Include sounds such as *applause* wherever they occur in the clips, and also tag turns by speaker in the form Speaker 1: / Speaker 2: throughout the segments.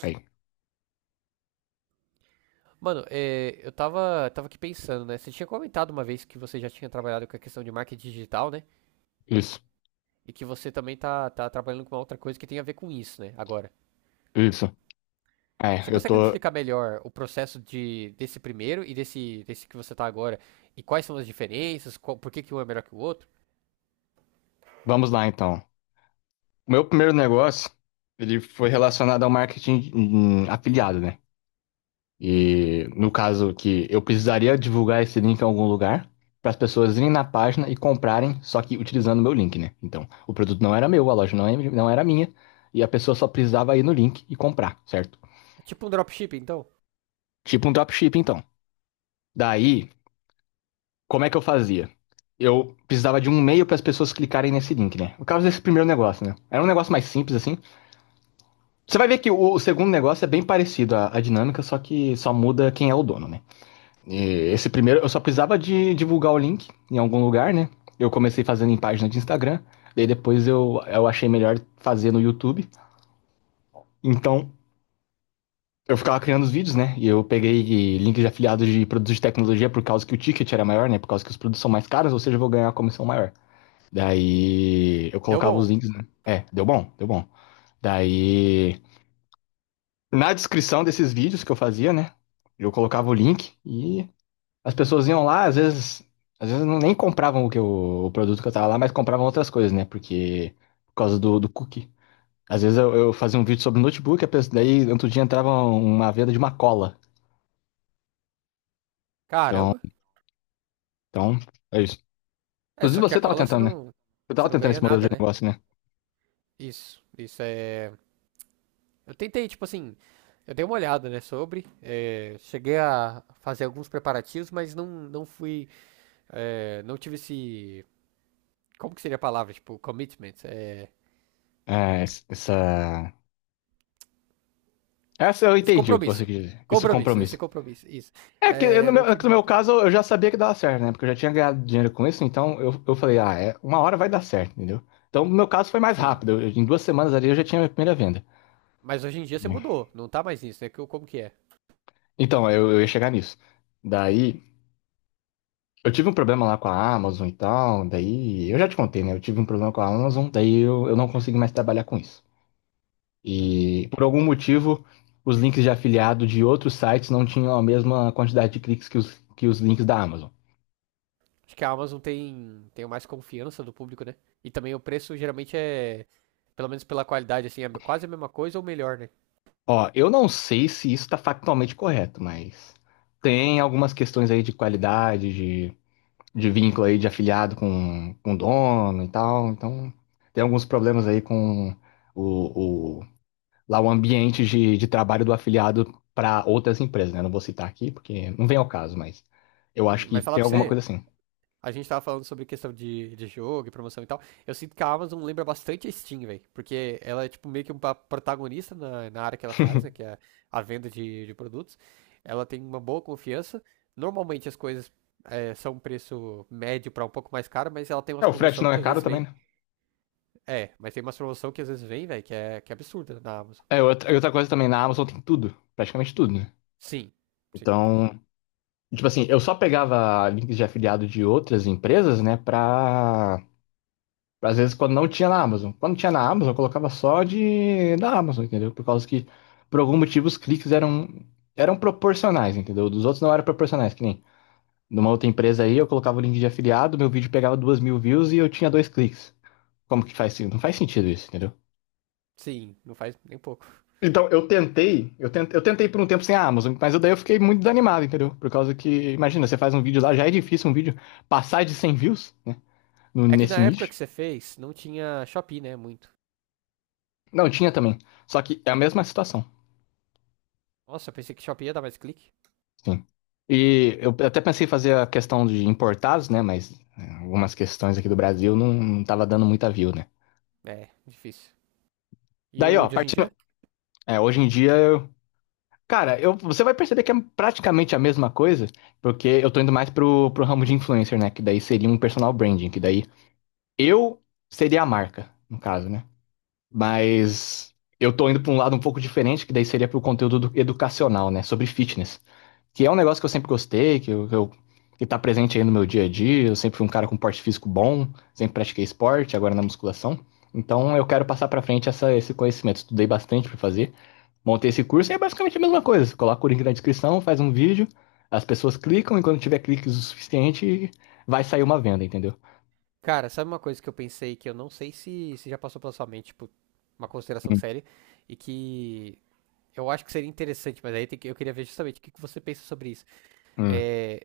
Speaker 1: Aí,
Speaker 2: Mano, eu tava aqui pensando, né? Você tinha comentado uma vez que você já tinha trabalhado com a questão de marketing digital, né?
Speaker 1: isso,
Speaker 2: E que você também tá trabalhando com uma outra coisa que tem a ver com isso, né? Agora.
Speaker 1: isso. É,
Speaker 2: Você
Speaker 1: eu
Speaker 2: consegue me
Speaker 1: tô.
Speaker 2: explicar melhor o processo de, desse primeiro e desse que você tá agora? E quais são as diferenças? Qual- por que que um é melhor que o outro?
Speaker 1: Vamos lá então. O meu primeiro negócio, ele foi relacionado ao marketing afiliado, né?
Speaker 2: Hum.
Speaker 1: E no caso que eu precisaria divulgar esse link em algum lugar para as pessoas irem na página e comprarem, só que utilizando o meu link, né? Então, o produto não era meu, a loja não era minha, e a pessoa só precisava ir no link e comprar, certo?
Speaker 2: É tipo um dropshipping, então?
Speaker 1: Tipo um dropshipping, então. Daí. Como é que eu fazia? Eu precisava de um e-mail para as pessoas clicarem nesse link, né? No caso desse primeiro negócio, né? Era um negócio mais simples, assim. Você vai ver que o segundo negócio é bem parecido à dinâmica, só que só muda quem é o dono, né? E esse primeiro, eu só precisava de divulgar o link em algum lugar, né? Eu comecei fazendo em página de Instagram, daí depois eu achei melhor fazer no YouTube. Então, eu ficava criando os vídeos, né? E eu peguei links de afiliados de produtos de tecnologia por causa que o ticket era maior, né? Por causa que os produtos são mais caros, ou seja, eu vou ganhar uma comissão maior. Daí eu
Speaker 2: E deu
Speaker 1: colocava os
Speaker 2: bom.
Speaker 1: links, né? É, deu bom, deu bom. Daí na descrição desses vídeos que eu fazia, né? Eu colocava o link e as pessoas iam lá, às vezes não nem compravam o que o produto que eu tava lá, mas compravam outras coisas, né? Porque por causa do cookie. Às vezes eu fazia um vídeo sobre notebook, a pessoa, daí no outro dia entrava uma venda de uma cola. Então,
Speaker 2: Caramba.
Speaker 1: então, é isso.
Speaker 2: É,
Speaker 1: Inclusive
Speaker 2: só que a
Speaker 1: você tava
Speaker 2: cola
Speaker 1: tentando, né? Você
Speaker 2: você
Speaker 1: tava
Speaker 2: não
Speaker 1: tentando
Speaker 2: ganha
Speaker 1: esse modelo de
Speaker 2: nada, né?
Speaker 1: negócio, né?
Speaker 2: Isso é. Eu tentei, tipo assim, eu dei uma olhada, né, sobre, cheguei a fazer alguns preparativos, mas não fui, não tive esse, como que seria a palavra, tipo, commitment,
Speaker 1: É, essa. Essa eu
Speaker 2: esse
Speaker 1: entendi o que você
Speaker 2: compromisso,
Speaker 1: quis dizer. Isso
Speaker 2: compromisso, esse
Speaker 1: compromisso.
Speaker 2: compromisso, isso,
Speaker 1: É que no
Speaker 2: não
Speaker 1: meu, é que
Speaker 2: tive
Speaker 1: no meu
Speaker 2: muito isso,
Speaker 1: caso eu já sabia que dava certo, né? Porque eu já tinha ganhado dinheiro com isso, então eu falei, ah, é, uma hora vai dar certo, entendeu? Então, no meu caso foi mais
Speaker 2: sim,
Speaker 1: rápido. Em 2 semanas ali eu já tinha a minha primeira venda.
Speaker 2: mas hoje em dia você mudou, não tá mais nisso, né, que, como que é?
Speaker 1: Então, eu ia chegar nisso. Daí, eu tive um problema lá com a Amazon e tal. Daí, eu já te contei, né? Eu tive um problema com a Amazon, daí eu não consegui mais trabalhar com isso.
Speaker 2: Hum.
Speaker 1: E, por algum motivo, os links de afiliado de outros sites não tinham a mesma quantidade de cliques que os links da Amazon.
Speaker 2: Acho que a Amazon tem, tem mais confiança do público, né, e também o preço geralmente é, pelo menos pela qualidade, assim, é quase a mesma coisa ou melhor, né,
Speaker 1: Ó, eu não sei se isso está factualmente correto, mas tem algumas questões aí de qualidade, de vínculo aí de afiliado com o dono e tal. Então, tem alguns problemas aí com o, o- lá o ambiente de trabalho do afiliado para outras empresas, né? Não vou citar aqui porque não vem ao caso, mas eu
Speaker 2: sim,
Speaker 1: acho que
Speaker 2: mas falar
Speaker 1: tem
Speaker 2: pra
Speaker 1: alguma
Speaker 2: você,
Speaker 1: coisa assim.
Speaker 2: a gente tava falando sobre questão de jogo e promoção e tal. Eu sinto que a Amazon lembra bastante a Steam, velho. Porque ela é, tipo, meio que uma protagonista na área que ela faz, né? Que é a venda de produtos. Ela tem uma boa confiança. Normalmente as coisas é, são um preço médio pra um pouco mais caro, mas ela tem
Speaker 1: É,
Speaker 2: umas
Speaker 1: o frete
Speaker 2: promoção
Speaker 1: não
Speaker 2: que
Speaker 1: é
Speaker 2: às
Speaker 1: caro
Speaker 2: vezes
Speaker 1: também,
Speaker 2: vem.
Speaker 1: né?
Speaker 2: É, mas tem umas promoção que às vezes vem, velho, que é absurda na Amazon.
Speaker 1: É, outra, e outra coisa também, na Amazon tem tudo, praticamente tudo, né?
Speaker 2: Sim, sim,
Speaker 1: Então, tipo assim, eu só pegava links de afiliado de outras empresas, né? Pra. Às vezes, quando não tinha na Amazon. Quando tinha na Amazon, eu colocava só de da Amazon, entendeu? Por causa que, por algum motivo, os cliques eram proporcionais, entendeu? Dos outros não eram proporcionais, que nem numa outra empresa aí, eu colocava o link de afiliado, meu vídeo pegava 2.000 views e eu tinha dois cliques. Como que faz sentido? Não faz sentido isso, entendeu?
Speaker 2: sim, não faz nem pouco.
Speaker 1: Então, eu tentei, eu tentei, eu tentei por um tempo sem a Amazon, mas daí eu fiquei muito desanimado, entendeu? Por causa que, imagina, você faz um vídeo lá, já é difícil um vídeo passar de 100 views, né?
Speaker 2: É que na
Speaker 1: Nesse
Speaker 2: época
Speaker 1: nicho.
Speaker 2: que você fez, não tinha Shopee, né? Muito.
Speaker 1: Não, tinha também. Só que é a mesma situação,
Speaker 2: Nossa, eu pensei que Shopee ia dar mais clique.
Speaker 1: sim. E eu até pensei em fazer a questão de importados, né? Mas é, algumas questões aqui do Brasil não tava dando muita view, né?
Speaker 2: É, difícil. E
Speaker 1: Daí,
Speaker 2: o
Speaker 1: ó,
Speaker 2: de hoje em dia?
Speaker 1: partindo. É, hoje em dia, eu, cara, eu, você vai perceber que é praticamente a mesma coisa, porque eu tô indo mais pro, pro ramo de influencer, né? Que daí seria um personal branding, que daí. Eu seria a marca, no caso, né? Mas eu tô indo pra um lado um pouco diferente, que daí seria pro conteúdo educacional, né? Sobre fitness. Que é um negócio que eu sempre gostei, que, eu, que, que tá presente aí no meu dia a dia. Eu sempre fui um cara com porte físico bom, sempre pratiquei esporte, agora na musculação. Então eu quero passar pra frente esse conhecimento. Estudei bastante pra fazer. Montei esse curso e é basicamente a mesma coisa. Você coloca o link na descrição, faz um vídeo, as pessoas clicam e quando tiver cliques o suficiente, vai sair uma venda, entendeu?
Speaker 2: Cara, sabe uma coisa que eu pensei que eu não sei se, se já passou pela sua mente, tipo, uma consideração séria, e que eu acho que seria interessante, mas aí tem que- eu queria ver justamente o que que você pensa sobre isso.
Speaker 1: Hum.
Speaker 2: É,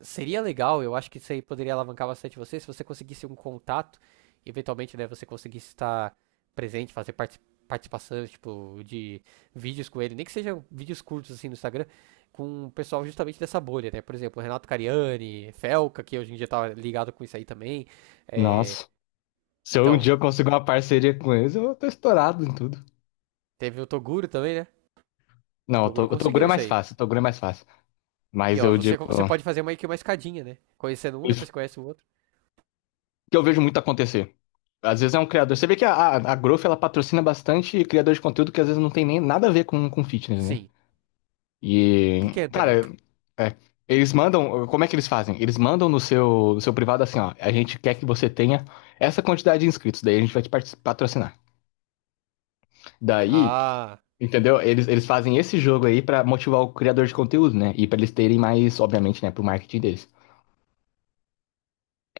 Speaker 2: seria legal, eu acho que isso aí poderia alavancar bastante você, se você conseguisse um contato, eventualmente, né, você conseguisse estar presente, fazer parti- participações, tipo, de vídeos com ele, nem que sejam vídeos curtos, assim, no Instagram, com o pessoal justamente dessa bolha, né? Por exemplo, Renato Cariani, Felca, que hoje em dia tá ligado com isso aí também. É,
Speaker 1: Nossa. Se eu um dia
Speaker 2: então,
Speaker 1: eu consigo uma parceria com eles, eu tô estourado em tudo.
Speaker 2: teve o Toguro também, né?
Speaker 1: Não,
Speaker 2: Toguro
Speaker 1: o Toguro
Speaker 2: conseguiu
Speaker 1: é
Speaker 2: isso
Speaker 1: mais
Speaker 2: aí.
Speaker 1: fácil, o Toguro é mais fácil.
Speaker 2: E,
Speaker 1: Mas
Speaker 2: ó,
Speaker 1: eu
Speaker 2: você,
Speaker 1: digo,
Speaker 2: você pode fazer meio que uma escadinha, né? Conhecendo um,
Speaker 1: isso
Speaker 2: depois conhece o outro.
Speaker 1: que eu vejo muito acontecer. Às vezes é um criador. Você vê que a Growth, ela patrocina bastante criador de conteúdo que às vezes não tem nem nada a ver com fitness, né?
Speaker 2: Sim.
Speaker 1: E,
Speaker 2: Pequeno também.
Speaker 1: cara, é, eles mandam. Como é que eles fazem? Eles mandam no seu, no seu privado assim, ó. A gente quer que você tenha essa quantidade de inscritos, daí a gente vai te patrocinar. Daí,
Speaker 2: Ah,
Speaker 1: entendeu? Eles fazem esse jogo aí pra motivar o criador de conteúdo, né? E pra eles terem mais, obviamente, né, pro marketing deles.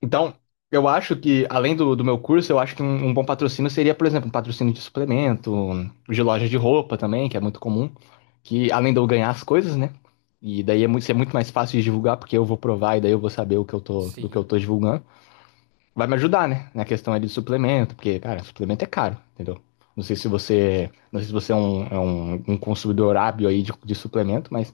Speaker 1: Então, eu acho que, além do meu curso, eu acho que um bom patrocínio seria, por exemplo, um patrocínio de suplemento, de loja de roupa também, que é muito comum, que além de eu ganhar as coisas, né? E daí é muito, isso é muito mais fácil de divulgar, porque eu vou provar e daí eu vou saber o que eu tô, do que
Speaker 2: sim,
Speaker 1: eu tô divulgando vai me ajudar, né? Na questão ali de suplemento, porque, cara, suplemento é caro, entendeu? Não sei se você é um, um consumidor hábil aí de suplemento, mas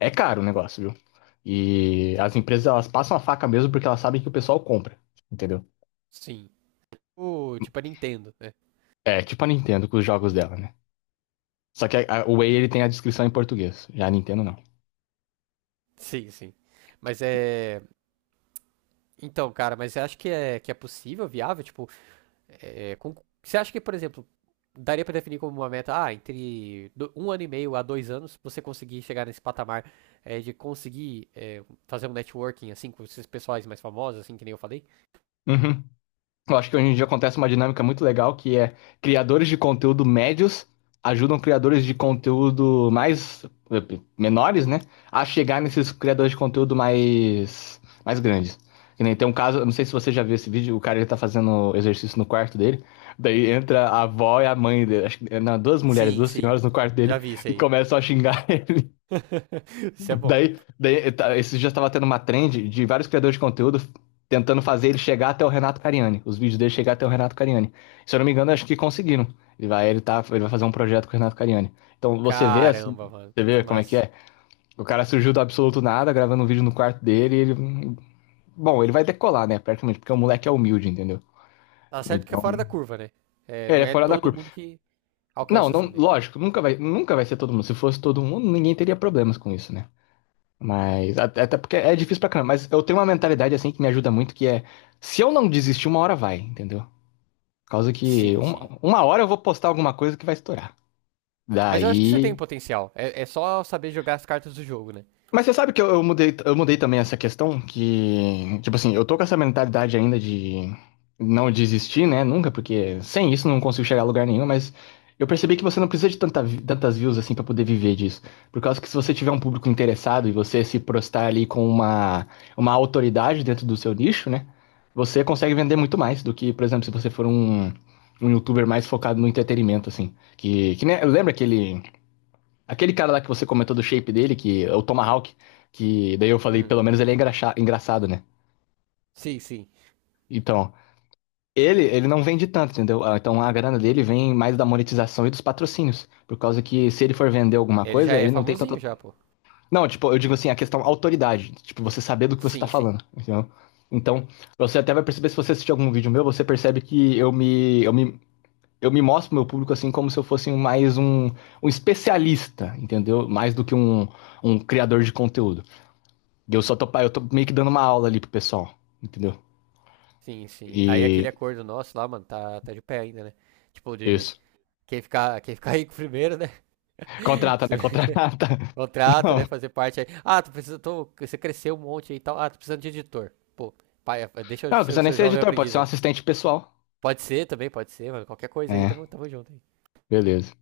Speaker 1: é caro o negócio, viu? E as empresas, elas passam a faca mesmo porque elas sabem que o pessoal compra, entendeu?
Speaker 2: sim, tipo, tipo a Nintendo, né?
Speaker 1: É, tipo a Nintendo com os jogos dela, né? Só que o Whey, ele tem a descrição em português, já a Nintendo não.
Speaker 2: Sim, sim. Mas é. Então, cara, mas você acha que é possível, viável? Tipo, é, com- você acha que, por exemplo, daria pra definir como uma meta, ah, entre do- 1 ano e meio a 2 anos, você conseguir chegar nesse patamar é, de conseguir é, fazer um networking, assim, com esses pessoais mais famosos, assim, que nem eu falei?
Speaker 1: Uhum. Eu acho que hoje em dia acontece uma dinâmica muito legal que é criadores de conteúdo médios ajudam criadores de conteúdo mais eh, menores, né, a chegar nesses criadores de conteúdo mais grandes. Que nem tem um caso, eu não sei se você já viu esse vídeo, o cara ele tá fazendo exercício no quarto dele, daí entra a avó e a mãe dele, acho que, não, duas mulheres,
Speaker 2: Sim,
Speaker 1: duas
Speaker 2: sim.
Speaker 1: senhoras no quarto
Speaker 2: Já
Speaker 1: dele
Speaker 2: vi isso
Speaker 1: e
Speaker 2: aí.
Speaker 1: começam a xingar *laughs*
Speaker 2: *laughs* Isso é bom.
Speaker 1: Daí tá, esses dias estava tendo uma trend de vários criadores de conteúdo tentando fazer ele chegar até o Renato Cariani, os vídeos dele chegar até o Renato Cariani. Se eu não me engano, acho que conseguiram. Ele vai, ele tá, ele vai fazer um projeto com o Renato Cariani. Então você vê assim,
Speaker 2: Caramba, mano.
Speaker 1: você
Speaker 2: Que
Speaker 1: vê como é que
Speaker 2: massa.
Speaker 1: é. O cara surgiu do absoluto nada, gravando um vídeo no quarto dele, e ele, bom, ele vai decolar, né, praticamente, porque o moleque é humilde, entendeu?
Speaker 2: Tá certo que é
Speaker 1: Então,
Speaker 2: fora da curva, né? É,
Speaker 1: é,
Speaker 2: não
Speaker 1: ele é
Speaker 2: é
Speaker 1: fora da
Speaker 2: todo
Speaker 1: curva.
Speaker 2: mundo que
Speaker 1: Não,
Speaker 2: alcança
Speaker 1: não,
Speaker 2: assim, né?
Speaker 1: lógico, nunca vai, nunca vai ser todo mundo. Se fosse todo mundo, ninguém teria problemas com isso, né? Mas, até porque é difícil pra caramba, mas eu tenho uma mentalidade assim que me ajuda muito, que é, se eu não desistir, uma hora vai, entendeu? Por causa que
Speaker 2: Sim, sim.
Speaker 1: uma hora eu vou postar alguma coisa que vai estourar.
Speaker 2: Mas eu acho que você tem
Speaker 1: Daí,
Speaker 2: potencial. É, é só saber jogar as cartas do jogo, né?
Speaker 1: mas você sabe que eu mudei também essa questão que, tipo assim, eu tô com essa mentalidade ainda de não desistir, né? Nunca, porque sem isso não consigo chegar a lugar nenhum, mas eu percebi que você não precisa de tantas views assim pra poder viver disso. Por causa que se você tiver um público interessado e você se prostar ali com uma autoridade dentro do seu nicho, né? Você consegue vender muito mais do que, por exemplo, se você for um youtuber mais focado no entretenimento, assim. Que nem- lembra aquele. Aquele cara lá que você comentou do shape dele, que é o Tomahawk, que daí eu falei,
Speaker 2: Hum.
Speaker 1: pelo menos ele é engraçado, né?
Speaker 2: Sim, sim.
Speaker 1: Então, ele não vende tanto, entendeu? Ah, então a grana dele vem mais da monetização e dos patrocínios. Por causa que se ele for vender alguma
Speaker 2: Ele já
Speaker 1: coisa,
Speaker 2: é
Speaker 1: ele não tem
Speaker 2: famosinho
Speaker 1: tanta.
Speaker 2: já, pô.
Speaker 1: Não, tipo, eu digo assim, a questão autoridade. Tipo, você saber do que você tá
Speaker 2: Sim, sim.
Speaker 1: falando, entendeu? Então, você até vai perceber, se você assistir algum vídeo meu, você percebe que eu me mostro pro meu público assim como se eu fosse um especialista, entendeu? Mais do que um criador de conteúdo. E eu tô meio que dando uma aula ali pro pessoal, entendeu?
Speaker 2: Sim, sim. Aí aquele
Speaker 1: E
Speaker 2: acordo nosso lá, mano, tá, tá de pé ainda, né? Tipo, de
Speaker 1: isso.
Speaker 2: quem ficar *laughs* rico primeiro, né? *laughs*
Speaker 1: Contrata,
Speaker 2: Se
Speaker 1: né? Contrata. *laughs*
Speaker 2: contrata, né?
Speaker 1: Não.
Speaker 2: Fazer parte aí. Ah, tu precisa, tô, você cresceu um monte aí e tal. Ah, tô precisando de editor. Pô, pai, deixa eu
Speaker 1: Não, não
Speaker 2: ser o
Speaker 1: precisa nem
Speaker 2: seu
Speaker 1: ser
Speaker 2: jovem
Speaker 1: editor, pode
Speaker 2: aprendiz
Speaker 1: ser um
Speaker 2: aí.
Speaker 1: assistente pessoal.
Speaker 2: Pode ser também, pode ser, mano. Qualquer coisa aí,
Speaker 1: É,
Speaker 2: tamo, tamo junto aí.
Speaker 1: beleza.